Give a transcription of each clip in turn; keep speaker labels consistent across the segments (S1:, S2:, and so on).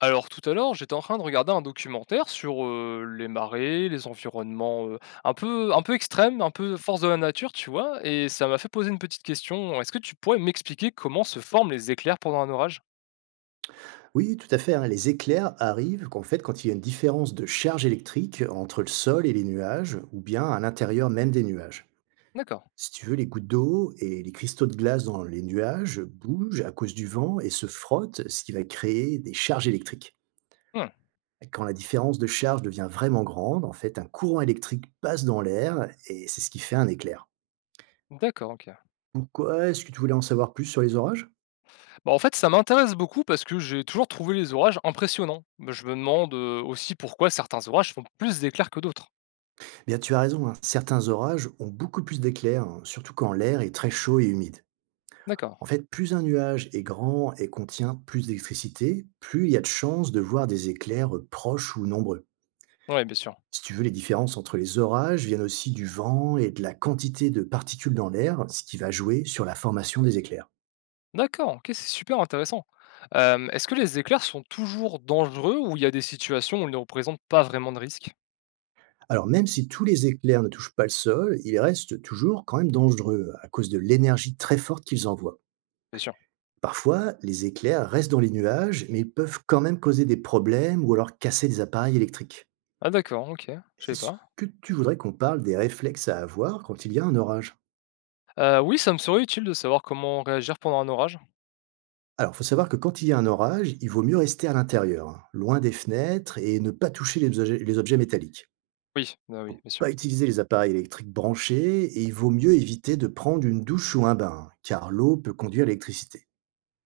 S1: Alors tout à l'heure, j'étais en train de regarder un documentaire sur, les marées, les environnements, un peu extrêmes, un peu force de la nature, tu vois? Et ça m'a fait poser une petite question. Est-ce que tu pourrais m'expliquer comment se forment les éclairs pendant un orage?
S2: Oui, tout à fait, hein. Les éclairs arrivent qu'en fait quand il y a une différence de charge électrique entre le sol et les nuages, ou bien à l'intérieur même des nuages.
S1: D'accord.
S2: Si tu veux, les gouttes d'eau et les cristaux de glace dans les nuages bougent à cause du vent et se frottent, ce qui va créer des charges électriques.
S1: Mmh.
S2: Quand la différence de charge devient vraiment grande, en fait, un courant électrique passe dans l'air et c'est ce qui fait un éclair.
S1: D'accord, OK.
S2: Pourquoi est-ce que tu voulais en savoir plus sur les orages?
S1: Bah, en fait, ça m'intéresse beaucoup parce que j'ai toujours trouvé les orages impressionnants. Bah, je me demande, aussi pourquoi certains orages font plus d'éclairs que d'autres.
S2: Eh bien, tu as raison, hein. Certains orages ont beaucoup plus d'éclairs, hein, surtout quand l'air est très chaud et humide.
S1: D'accord.
S2: En fait, plus un nuage est grand et contient plus d'électricité, plus il y a de chances de voir des éclairs proches ou nombreux.
S1: Oui, bien sûr.
S2: Si tu veux, les différences entre les orages viennent aussi du vent et de la quantité de particules dans l'air, ce qui va jouer sur la formation des éclairs.
S1: D'accord, OK, c'est super intéressant. Hem, est-ce que les éclairs sont toujours dangereux ou il y a des situations où ils ne représentent pas vraiment de risque?
S2: Alors même si tous les éclairs ne touchent pas le sol, ils restent toujours quand même dangereux à cause de l'énergie très forte qu'ils envoient.
S1: Bien sûr.
S2: Parfois, les éclairs restent dans les nuages, mais ils peuvent quand même causer des problèmes ou alors casser des appareils électriques.
S1: Ah d'accord, OK, je savais
S2: Est-ce
S1: pas.
S2: que tu voudrais qu'on parle des réflexes à avoir quand il y a un orage?
S1: Oui, ça me serait utile de savoir comment réagir pendant un orage.
S2: Alors, faut savoir que quand il y a un orage, il vaut mieux rester à l'intérieur, hein, loin des fenêtres et ne pas toucher les objets métalliques.
S1: Oui, bah, oui, bien sûr.
S2: Pas utiliser les appareils électriques branchés, et il vaut mieux éviter de prendre une douche ou un bain, hein, car l'eau peut conduire à l'électricité.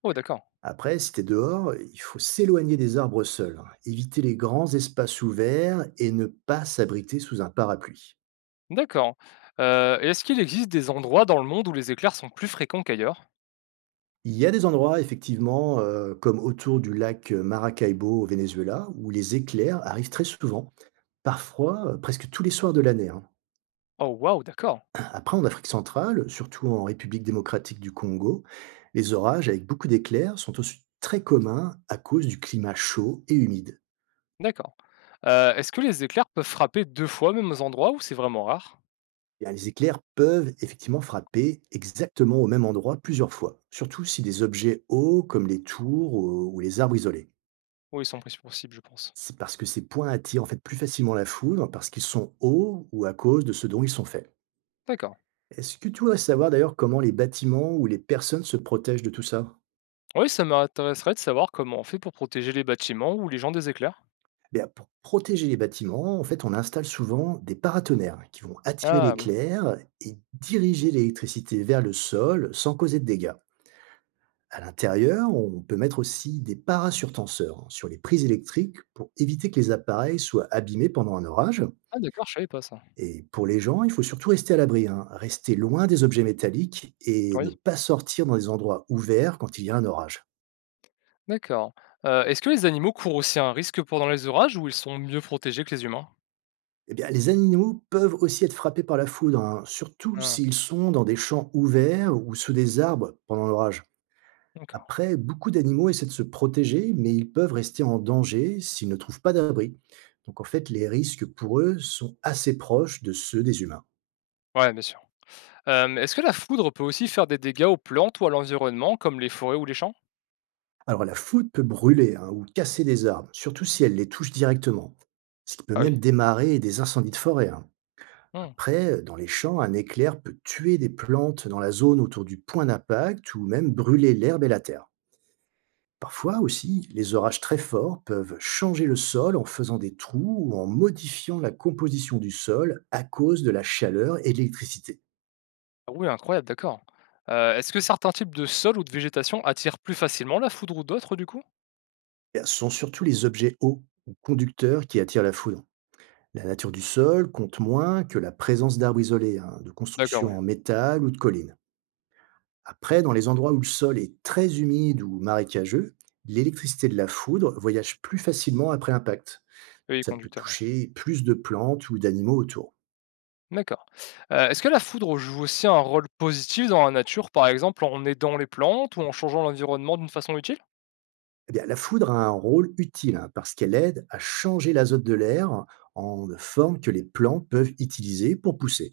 S1: Oh d'accord,
S2: Après, si t'es dehors, il faut s'éloigner des arbres seuls, hein, éviter les grands espaces ouverts et ne pas s'abriter sous un parapluie.
S1: d'accord. Et est-ce qu'il existe des endroits dans le monde où les éclairs sont plus fréquents qu'ailleurs?
S2: Il y a des endroits effectivement, comme autour du lac Maracaibo au Venezuela, où les éclairs arrivent très souvent, parfois, presque tous les soirs de l'année, hein.
S1: Oh waouh, d'accord,
S2: Après, en Afrique centrale, surtout en République démocratique du Congo, les orages avec beaucoup d'éclairs sont aussi très communs à cause du climat chaud et humide.
S1: d'accord. Est-ce que les éclairs peuvent frapper 2 fois au même endroit ou c'est vraiment rare?
S2: Eh bien, les éclairs peuvent effectivement frapper exactement au même endroit plusieurs fois, surtout si des objets hauts comme les tours ou les arbres isolés.
S1: Oui, ils sont pris pour cible, je pense.
S2: C'est parce que ces points attirent en fait plus facilement la foudre, parce qu'ils sont hauts ou à cause de ce dont ils sont faits.
S1: D'accord.
S2: Est-ce que tu voudrais savoir d'ailleurs comment les bâtiments ou les personnes se protègent de tout ça?
S1: Oui, ça m'intéresserait de savoir comment on fait pour protéger les bâtiments ou les gens des éclairs.
S2: Eh bien, pour protéger les bâtiments, en fait, on installe souvent des paratonnerres qui vont attirer
S1: Ah oui.
S2: l'éclair et diriger l'électricité vers le sol sans causer de dégâts. À l'intérieur, on peut mettre aussi des parasurtenseurs, hein, sur les prises électriques pour éviter que les appareils soient abîmés pendant un orage.
S1: Ah d'accord, je savais pas ça.
S2: Et pour les gens, il faut surtout rester à l'abri, hein, rester loin des objets métalliques et ne
S1: Oui.
S2: pas sortir dans des endroits ouverts quand il y a un orage.
S1: D'accord. Est-ce que les animaux courent aussi un risque pendant les orages ou ils sont mieux protégés que les humains?
S2: Eh bien, les animaux peuvent aussi être frappés par la foudre, hein, surtout
S1: Ah,
S2: s'ils sont dans des champs ouverts ou sous des arbres pendant l'orage.
S1: d'accord.
S2: Après, beaucoup d'animaux essaient de se protéger, mais ils peuvent rester en danger s'ils ne trouvent pas d'abri. Donc en fait, les risques pour eux sont assez proches de ceux des humains.
S1: Ouais, bien sûr. Est-ce que la foudre peut aussi faire des dégâts aux plantes ou à l'environnement, comme les forêts ou les champs?
S2: Alors la foudre peut brûler, hein, ou casser des arbres, surtout si elle les touche directement, ce qui peut
S1: Ah oui.
S2: même démarrer des incendies de forêt, hein.
S1: Hmm.
S2: Après, dans les champs, un éclair peut tuer des plantes dans la zone autour du point d'impact ou même brûler l'herbe et la terre. Parfois aussi, les orages très forts peuvent changer le sol en faisant des trous ou en modifiant la composition du sol à cause de la chaleur et de l'électricité.
S1: Ah oui, incroyable, d'accord. Est-ce que certains types de sols ou de végétation attirent plus facilement la foudre ou d'autres du coup?
S2: Ce sont surtout les objets hauts ou conducteurs qui attirent la foudre. La nature du sol compte moins que la présence d'arbres isolés, hein, de
S1: D'accord, oui.
S2: constructions en métal ou de collines. Après, dans les endroits où le sol est très humide ou marécageux, l'électricité de la foudre voyage plus facilement après l'impact.
S1: Oui,
S2: Ça peut
S1: conducteur, ouais.
S2: toucher plus de plantes ou d'animaux autour.
S1: D'accord. Est-ce que la foudre joue aussi un rôle positif dans la nature, par exemple en aidant les plantes ou en changeant l'environnement d'une façon utile?
S2: Eh bien, la foudre a un rôle utile, hein, parce qu'elle aide à changer l'azote de l'air en forme que les plantes peuvent utiliser pour pousser.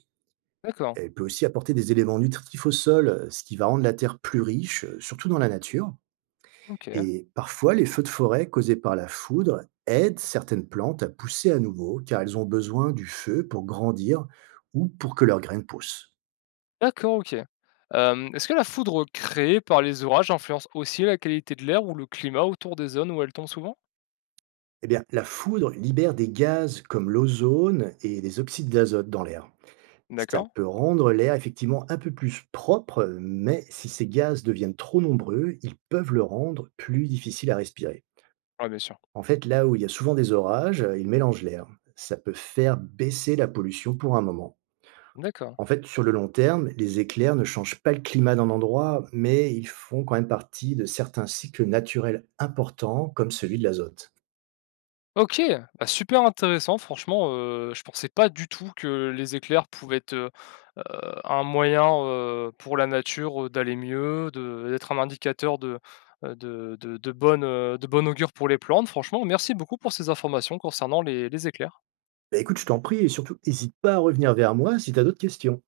S1: D'accord,
S2: Elle peut aussi apporter des éléments nutritifs au sol, ce qui va rendre la terre plus riche, surtout dans la nature.
S1: OK.
S2: Et parfois, les feux de forêt causés par la foudre aident certaines plantes à pousser à nouveau, car elles ont besoin du feu pour grandir ou pour que leurs graines poussent.
S1: D'accord, OK. Hem, est-ce que la foudre créée par les orages influence aussi la qualité de l'air ou le climat autour des zones où elle tombe souvent?
S2: Eh bien, la foudre libère des gaz comme l'ozone et des oxydes d'azote dans l'air. Ça
S1: D'accord.
S2: peut rendre l'air effectivement un peu plus propre, mais si ces gaz deviennent trop nombreux, ils peuvent le rendre plus difficile à respirer.
S1: Ouais, bien sûr.
S2: En fait, là où il y a souvent des orages, ils mélangent l'air. Ça peut faire baisser la pollution pour un moment.
S1: D'accord.
S2: En fait, sur le long terme, les éclairs ne changent pas le climat d'un endroit, mais ils font quand même partie de certains cycles naturels importants, comme celui de l'azote.
S1: OK, bah, super intéressant franchement, je pensais pas du tout que les éclairs pouvaient être, heu, un moyen, pour la nature, d'aller mieux, de d'être un indicateur de de bonne, de bon augure pour les plantes. Franchement, merci beaucoup pour ces informations concernant les éclairs.
S2: Bah écoute, je t'en prie, et surtout, n'hésite pas à revenir vers moi si tu as d'autres questions.